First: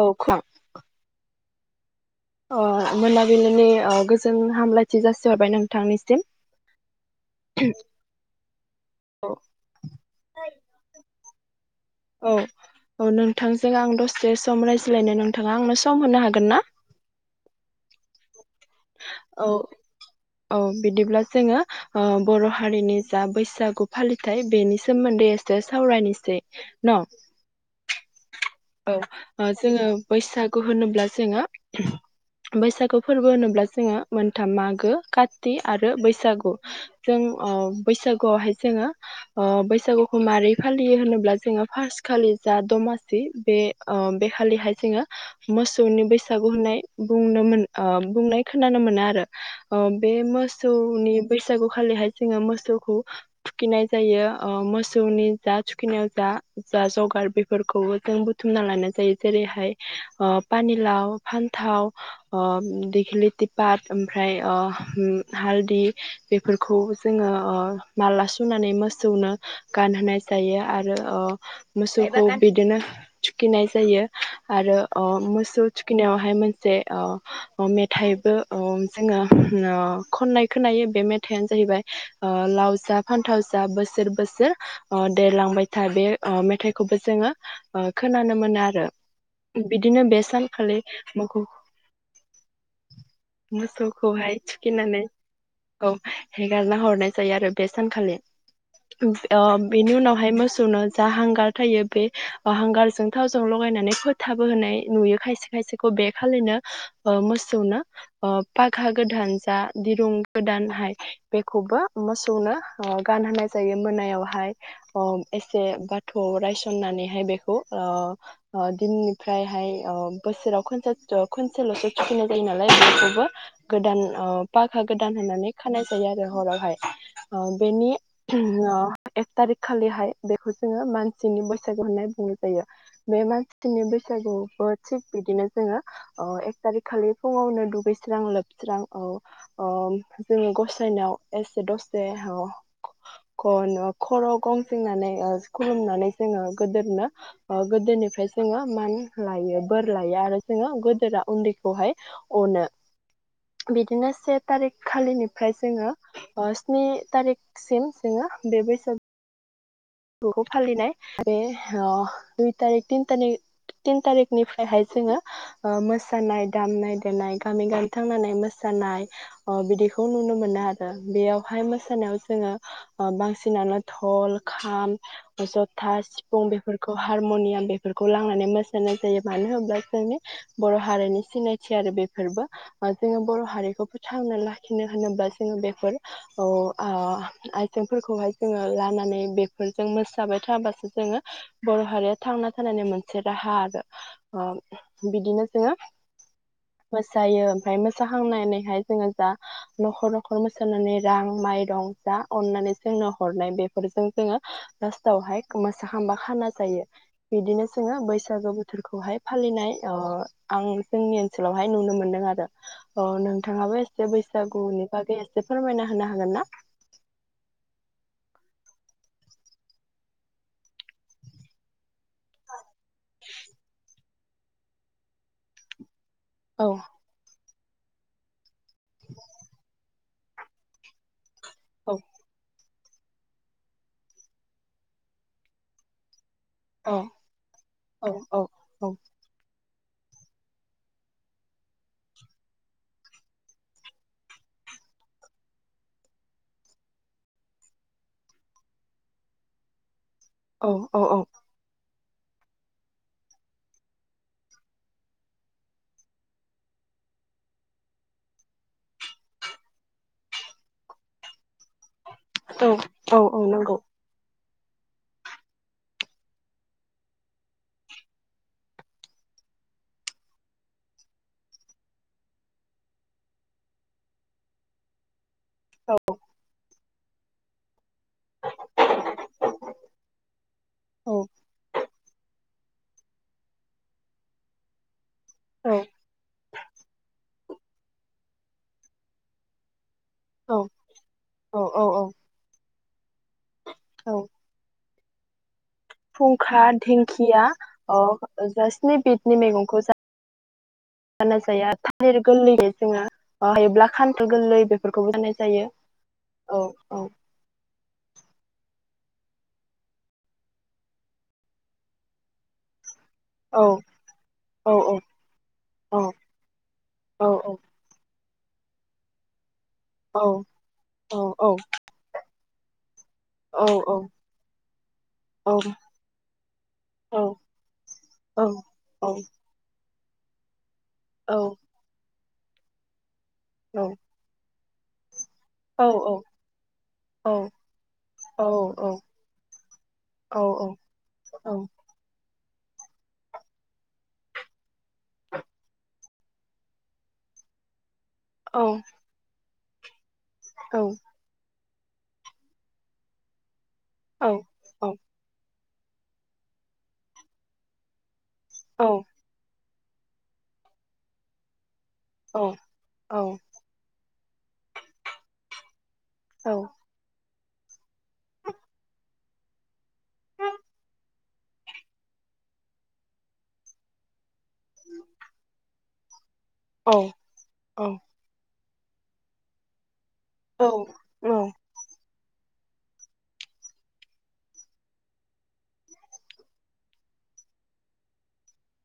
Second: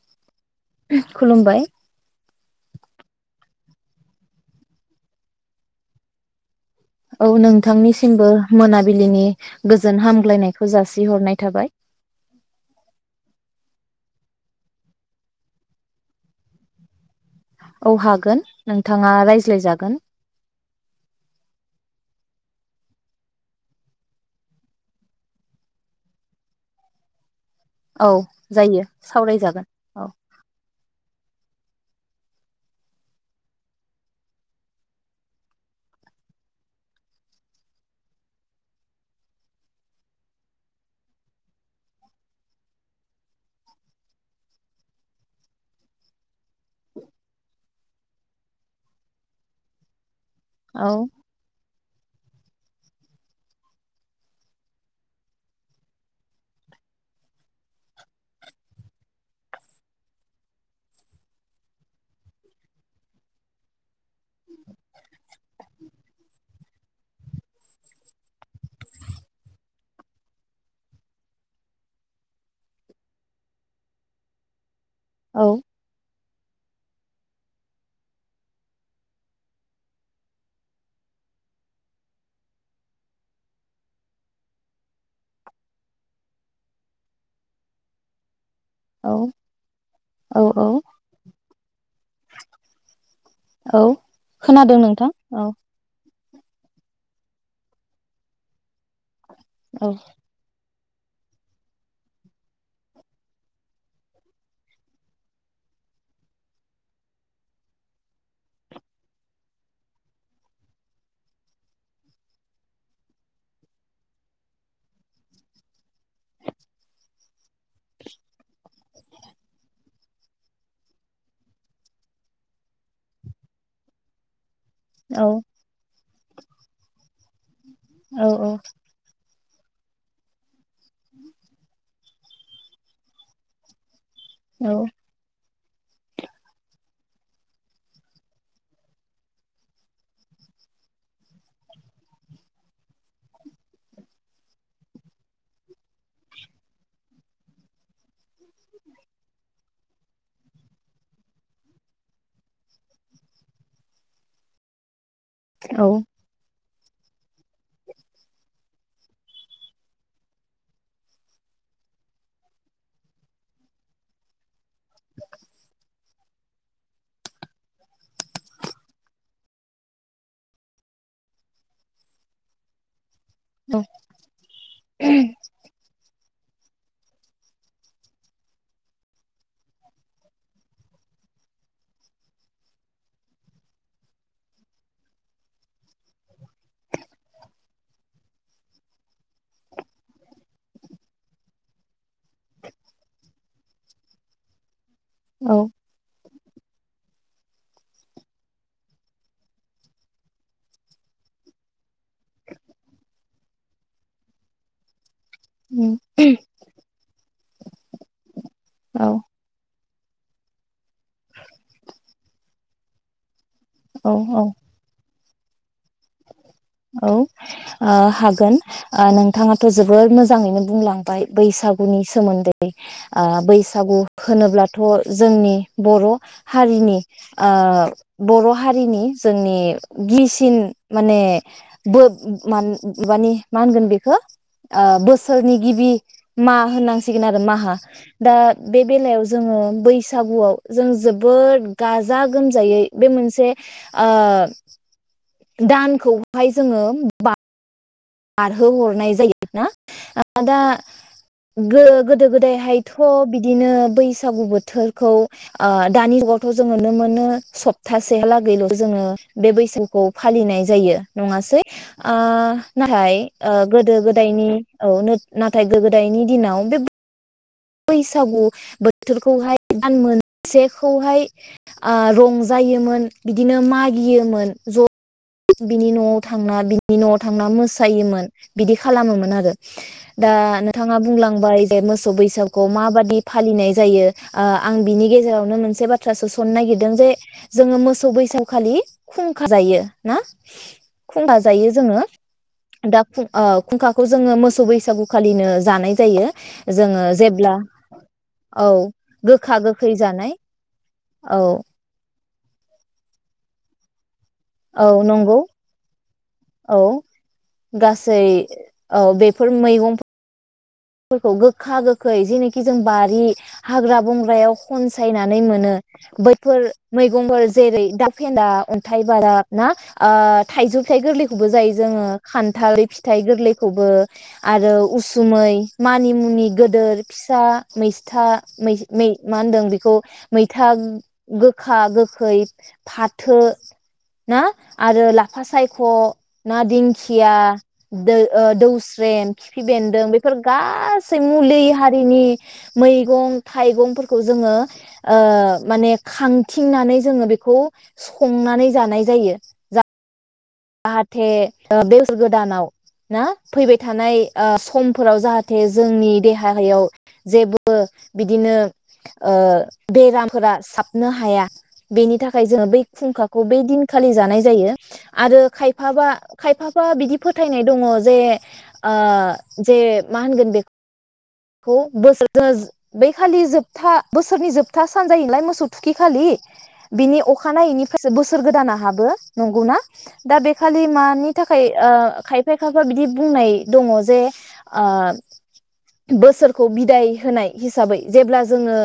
औ खुलुमबाय अ मोनाबिलिनि अ गोजोन हामलायथि जासिहरबाय नोंथांनिसिम। औ नोंथांनिसिमबो मोनाबिलिनि औ गोजोन हामग्लायनायखौ जासिहरनाय थाबाय औ औ नोंथांजों आं दसे सम रायज्लायनो नोंथाङा आंनो सम होनो हागोन ना? औ हागोन नोंथाङा औ रायज्लायजागोन औ बिदिब्ला जोङो ओ बर' हारिनि जा बैसागु फालिथाय बेनि सोमोन्दै एसे सावरायनोसै न'? औ जायो औ सावरायजागोन ओजोङो औ बैसागु होनोब्ला जोङो बैसागु फोरबो होनोब्ला जोङो मोनथाम मागो काति आरो बैसागु जों ओ बैसागुआवहाय जोङो बैसागुखौ माबै फालियो होनोब्ला जोङो फार्स्ट खालि जा दमासि बे ओ बेखालिहाय जोङो मोसौनि बैसागु होननाय बुंनो मोन अ बुंनाय खोनानो मोनो आरो अ बे औ मोसौनि बैसागु खालिहाय जोङो मोसौखौ थुखिनाय जायो ओ मोसौनि जा थुखिनायाव जा जा जगार बेफोरखौबो जों बुथुमना लानाय जायो जेरैहाय ओ पानिलाव फान्थाव ओ दिग्लि तिपात ओमफ्राय ओ हालदि बेफोरखौ जोङो ओ माला सुनानै मोसौनो गानहोनाय जायो आरो ओ मोसौखौ बिदिनो थुखैनाय जायो आरो अ औ मोसौ थुखैनायावहाय जे ओ मेथाइबो अ जोङो अ खननाय खोनायो बे मेथाइनो जाहैबाय अ लाव जा फान्थाव जा बोसोर बोसोर अ देरलांबाय था अ बे मेथाइखौबो जोङो अ खोनानो मोनो आर औ आरो बिदिनो बे औ सानखालि मोखौ औ मोसौखौहाय खोनादों थुखिनानै नोंथां औ। हेगारना हरनाय जायो आरो बे सानखालि ओ औ बेनि उनावहाय मोसौनो जा हांगार थायो बे अ हांगार जों थावजों लगायनानै फोथाबो होनाय नुयो। खायसे खायसेखौ बे खालिनो ओ मोसौनो अ फागा गोदान जा दिरुं गोदानहाय बेखौबो मोसौनो अ गानहोनाय जायो मोनायावहाय अ एसे बाथौवाव रायसननानैहाय बेखौ अ अ दिननिफ्रायहाय अ। बोसोराव खनसेसथ खनसेल'सो थुखैनाय जायो नालाय बेखौबो गोदान अ फागा गोदान औ होननानै खानाय जायो आरो हरावहाय अ बेनि औ औ अ थारिख खालिहाय बेखौ जोङो मानसिनि बैसागु होन [unintelligible] जायो बे मानसि [unintelligible] नि बै सागुआवबो औ थिग बिदिनो जोङो ओ एक थारिख खालि फुङावनो दुगैस्रां लोबस्रां अ अ जोङो गसायनायाव एसे दसे अ ख न खर' गंफिननानै ओ खुलुमनानै जोङो गोदोरनो अ‌ गोदोनिफ्राय जोङो मान लायो बोर लायो आरो जोङो गोदोरा उन्दैखौहाय अनो बिदिनो से थारिख खालि ओमफ्राय औ जोङो स्नि थारिखसिम जोङो बे बैसाग फोरबोखौ फालिनाय बे ओ दुइ तारिख तिन थारि तिन थारिखनिफ्रायहाय जोङो ओ मोसानाय दामनाय देनाय गामि गामि थांनानै मोसानाय अ बिदिखौ नुनो मोनो आरो बेयावहाय मोसानायाव जोङो बांसिनानो थल [unintelligible] खाम जथा सि बेफोरखौ हारमनियाम बेफोरखौ लांनानै मोसानाय जायो मानो होनोब्ला जोंनि बर' हारिनि सिनायथि आरो बेफोरबो जोङो बर' हारिखौ फोथांना लाखिनो होनोब्ला जोङो बेफोर अ आ आइजेंफोरखौहाय जोङो लानानै बे बेफोरजों मोसाबाय थाबासो जोङो बर' हारिया थांना थानायनि मोनसे राहा आरो अ बिदिनो औ जोङो मोसायो ओमफ्राय मोसाहांनानैहाय जोङो जा न'खर न'खर मोसानानै रां माइरं जा अननानै जोंनो हरनाय बेफोरजों जोङो [inaudible] आवहाय मोसा खांबा खाना जायो बिदिनो जोङो बैसागु बोथोरखौहाय फालिनाय अ आं जोंनि ओनसोलावहाय नुनो मोनदों आरो अ थाङाबो एसे बैसागुनि बागै ए से फोरमाय औ आ हागोन। आ नोंथाङाथ' जोबोर मोजाङैनो बुंलांबाय बैसागुनि सोमोन्दै आ‌ बैसागु होनोब्लाथ' जोंनि बर' औ हारिनि आ बर' हारिनि जोंनि गिसिन माने औ बो मान इ बानि मा होनगोन बेखौ ओ बोसोरनि गिबि मा औ होननांसिगोन आरो माहा औ दा औ बे बेलायाव जोङो बैसागुआव जों जोबोद गाजा गोमजायै बे मोनसे ओ दानखौहाय जोङो बा बारहो हरनाय जायो ना? आदा औ गो गोदो गोदायहायथ' बिदिनो बैसागु बोथोरखौ ओ दानि जुगावथ' जों नुनो मोनो सप्तासे लागैल' जोङो बे बैसगुखौ फालिनाय जायो नङासै आ औ नाथाय औ औ ओ नंगौ गोदो गोदायनि औ नो नाथाय गो गोदायनि दिनाव बे बैसागु बोथोरखौहाय दान मोनसेखौहाय आ रंजायोमोन बिदिनो मागियोमोन ज' बिनि न'आव थांना बिन न'आव थांना मोसायोमोन बिदि औ खालामोमोन आरो दा नोंथाङा औ बुंलांबाय जे मोसौ बैसागखौ माबादि फालिनाय जायो ओ आं बिनि गेज जेरावनो औ मोनसे बाथ्रा सोसननो नागिरदों जे जोङो मोस सौ बैसागु खालि खुंखा जायो। ना औ खुंखा औ जायो औ औ जोङो। दा खुं ओ खुंखाखौ औ जोङो मोसौ बैसागु खालिनो फुंखा दिंखिया ओ [unintelligible] औ गोखा गोखै जानाय औ थालिर [inaudible] गोरलै औ बेफोरखौबो होनाय नंगौ जायो औ गास सै औ बेफोर मैगं फोरखौ गोखा गोखै जेनिखि जों बारि औ हाग्रा बंग्रायाव औ खनसायनानै मोनो औ बैफोर औ मैगंफोर जेरै फेन्दा अन्थाइ बाजाब ना आ औ थाइजौ थायाइ औ गोरलैखौबो जायो जोङो खान थालि फि थाइ औ गोरलैखौबो आरो उसुमै औ मानि मुनि गोदोर फिसा मैसथा औ मा औ होनदों बेखौ मैथा औ गोखा गोखै गोखै फाथो ना आरो लाफा सायख' औ औ ना औ दिंखिया ओ दौस्रेम खिफि बेन्दों औ बेफोर गासै मुलि हारिनि मैगं थाइगंफोरखौ जोङो ओ माने खांथिंनानै जोङो बेखौ संनानै औ जानाय जायो जाहाथे बोसोर गोदानाव ना फैबाय थानाय ओ समफोराव जाहाथे जाहाथे जोंनि देहायाव जेबो बिदिनो ओ बेरामफोरा साबनो हाया बेनि थाखाय जोङो बै फुंखाखौ बै दिनखालि जानाय जायो आरो खायफाबा खायफाबा बिदि फोथायनाय दङ जे आ जे मा होनगोन बेखौ बै खालि जोबथा बोसोरनि जोबथा सान जायो नालाय मोसौ थुखि खालि बिनि अखानायैनिफ्रायसो बोसोर गोदाना हाबो नंगौना दा बेखालि औ मानि थाखाय ओ खायफा खायफा बिदि बुंनाय दङ जे ओ बोसोरखौ बिदाय होनाय हिसाबै जेब्ला जोङो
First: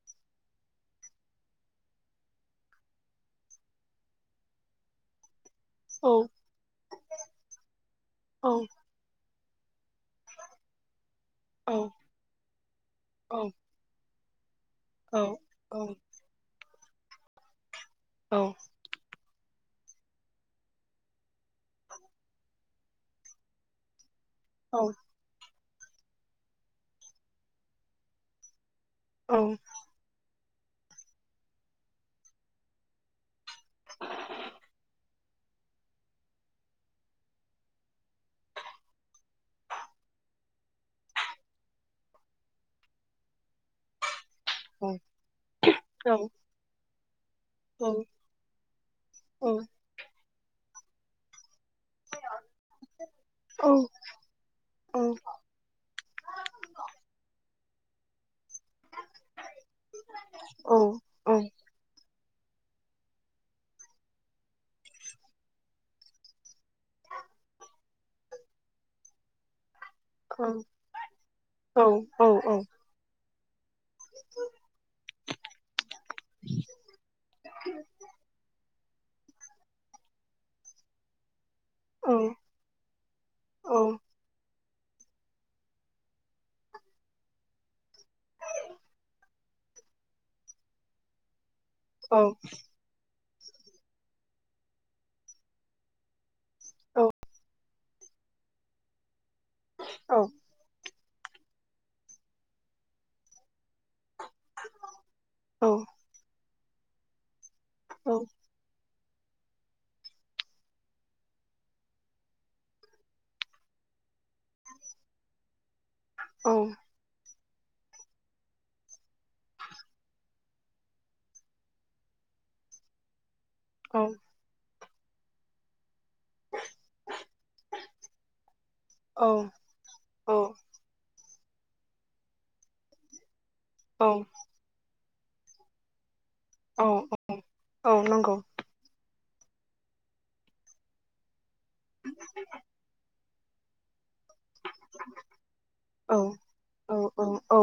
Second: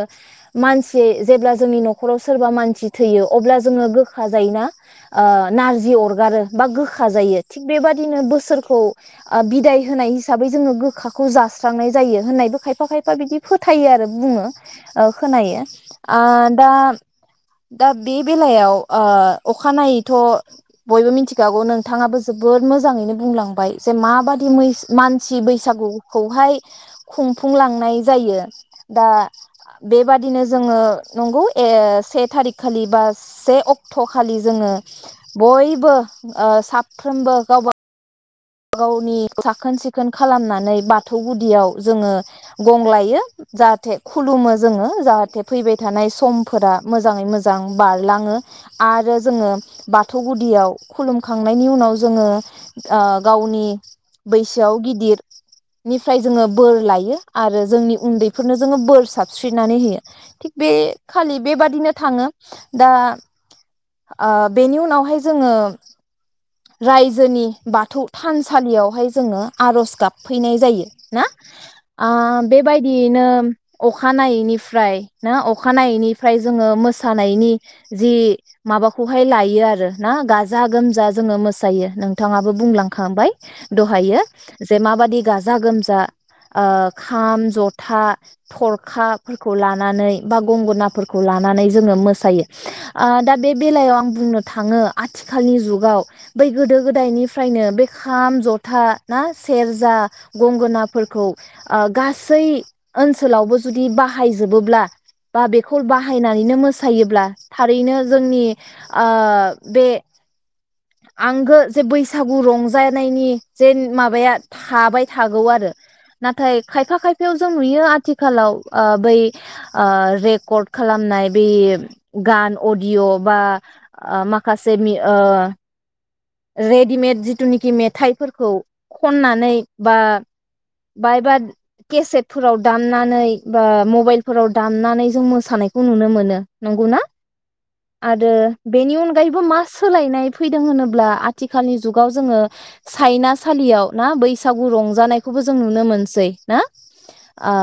मानसि जेब्ला जोंनि न'खराव सोरबा मानसि थैयो अब्ला जोङो गोखा जायोना जि औ अरगारो बा गोखा जायो थिग बेबादिनो औ बोसोरखौ ओ बिदाय होनाय हिसाबै जोङो गोखाखौ खौ जास्रांनाय जायो होननायबो खायफा खायफा बिदि फोथायो आरो बुङो ओ खोनायो दा [inaudible] दा बे बेलायाव ओ अखानायैथ' बयबो मिथिखागौ नोंथाङाबो जोबोद मोजाङैनो बुंलांबाय जे माबादि [unintelligible] मानसि बैसागु खौहाय खुंफुंलांनाय जायो दा बेबादिनो जोङो नंगौ से थारिख खालि बा से अक्ट' खालि जोङो बयबो ओ साफ्रोमबो गावबा गावनि साखोन सिखोन खालामनानै बाथौ गुदियाव जोङो गंलायो जाहाथे खुलुमो जोङो जाहाथे फैबाय थानाय समफोरा मोजाङै मोजां जां बारलाङो आरो जोङो बाथौ जौ गुदियाव खुलुम खां नायनि उनाव जोङो ओ गावनि बैसोआव गिदिरनिफ्राय जोङो बोर लायो। आरो जोंनि उन्दै बेफोरनो जोङो बोर साबस्रिनानै होयो थिग बे खालि बेबादिनो थाङो। दा ओ बेनि उनावहाय जोङो रायजोनि बाथौ थानसालियावहाय जोङो आर'ज गाबफैनाय जायो ना आ बेबायदियैनो अखानायैनिफ्राय ना अखानायैनिफाय जोङो मोसानायनि जि माबाखौहाय लायो आरो ना गाजा गोमजा जोङो मोस सायो नोंथाङाबो बुंलांखांबाय दहायो। जे माबादि गाजा गोमजा ओ खाम जथा थरखाफोरखौ लानानै बा गंगोनाफोरखौ लानानै जोङो औ मोसायो आ दा बे बेलायाव आं बुंनो थाङो आथिखालनि जुगाव बै गोदो गोदायनिफ्रायनो बे खाम, जथा ना सेरजा, औ गंगोनाफोर खौ ओ गासै ओनसोलावबो जुदि बा बाहायजोबोब्ला बा बेखौ बाहायनानैनो मो सायोब्ला थारैनो जोंनि आ बे आंगो जे बैसागु रंजानायनि जे माबाया थाबाय थागौ आरो। नाथाय खायफा खाय बेव जों नुयो आथिखालाव ओ बै ओ रेकर्ड खालामनाय बै गान अडिय' बा आ माखास जेमि ओ रेडिमेड जिथुनिखि मेथाइफोरखौ खननानै बा बायबा केसेटफोराव दामनानै बा मबाइलफोराव दामनानै जों मोसानायखौ नुनो मोनो औ नंगौना औ आरो नंगौ बेनि अन गायैबो मा सोलायनाय फैदों होनोब्ला आ थिखालनि जुगाव जोङो चाइना सालियाव ना बैसागु रंजानायखौबो जों नुनो औ मोनसै ना औ औ औ आ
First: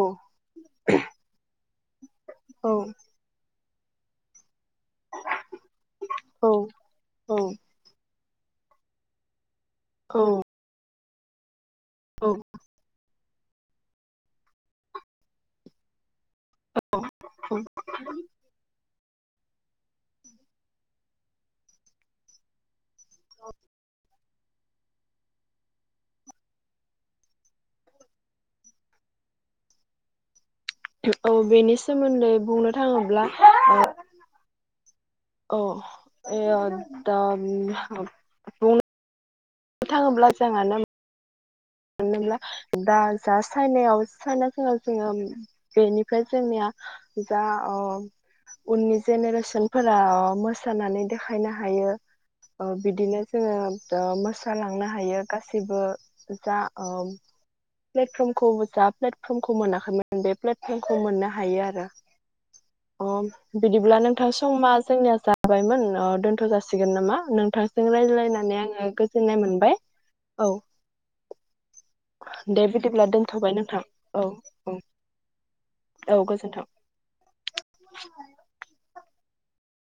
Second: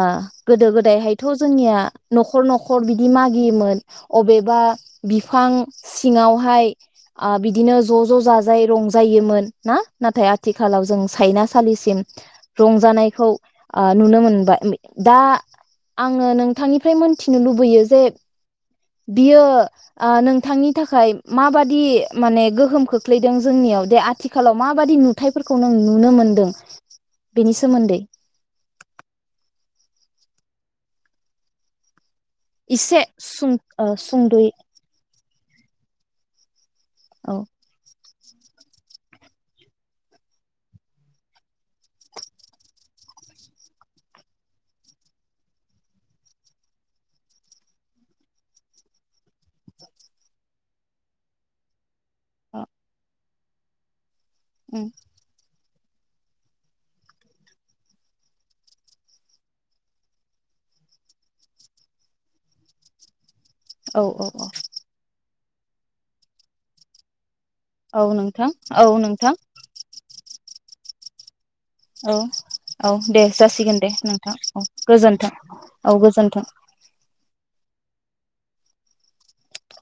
गोदो गोदायहायथ' जोंनिया न'खर औ न'खर बिदि मागियोमोन। अबेबा बिफां सिङावहाय आबि ज ज जाजायै रंजायोमोन। ना औ नाथाय आथिखालाव जों फाइना खालिसिम रंजानायखौ ओ नुनो मोनबाय दा आं आङो नोंथांनिफ्राय मोनथिनो लुबैयो जे बियो नोंथांनि थाखाय माबादि माने गोहोम खोख ख्लैदों जोंनियाव दे आथि खालाव माबादि नुथाइफोरखौ नों नुनो मोनदों बेनि सोमोन्दै औ बेनि सो इसे सुं-सुंदयै अ ए अ दा औ उम बुंनो नो थाङोब्ला जोंहानो मानोला दा जा सायनायाव सायनााव जोङो बेनिफ्राय जोंनिया जा ओ उननि जेनेरेसनफोरा मोसानानै देखायनो हायो अ बिदिनो जोङो मोसा उम लांनो हायो गासैबो जा प्लेटफर्मखौ जा प्लेटफर्मखौ मोनाखैमोन बे प्लेटफर्मखौ मोननो हायो आरो। बिदिब्ला औ औ नोंथां औ समा जोंनि जा बायमोन ओ दोन्थ जासिगोन नामा नों थांजों औ नोंथां रायज्लायनानै औ आङो नोंथां गोजोननाय मोनबाय औ औ औ दे जासिगोन दे नोंथां औ गोजोनथों औ गोजोन्थों थ [unintelligible]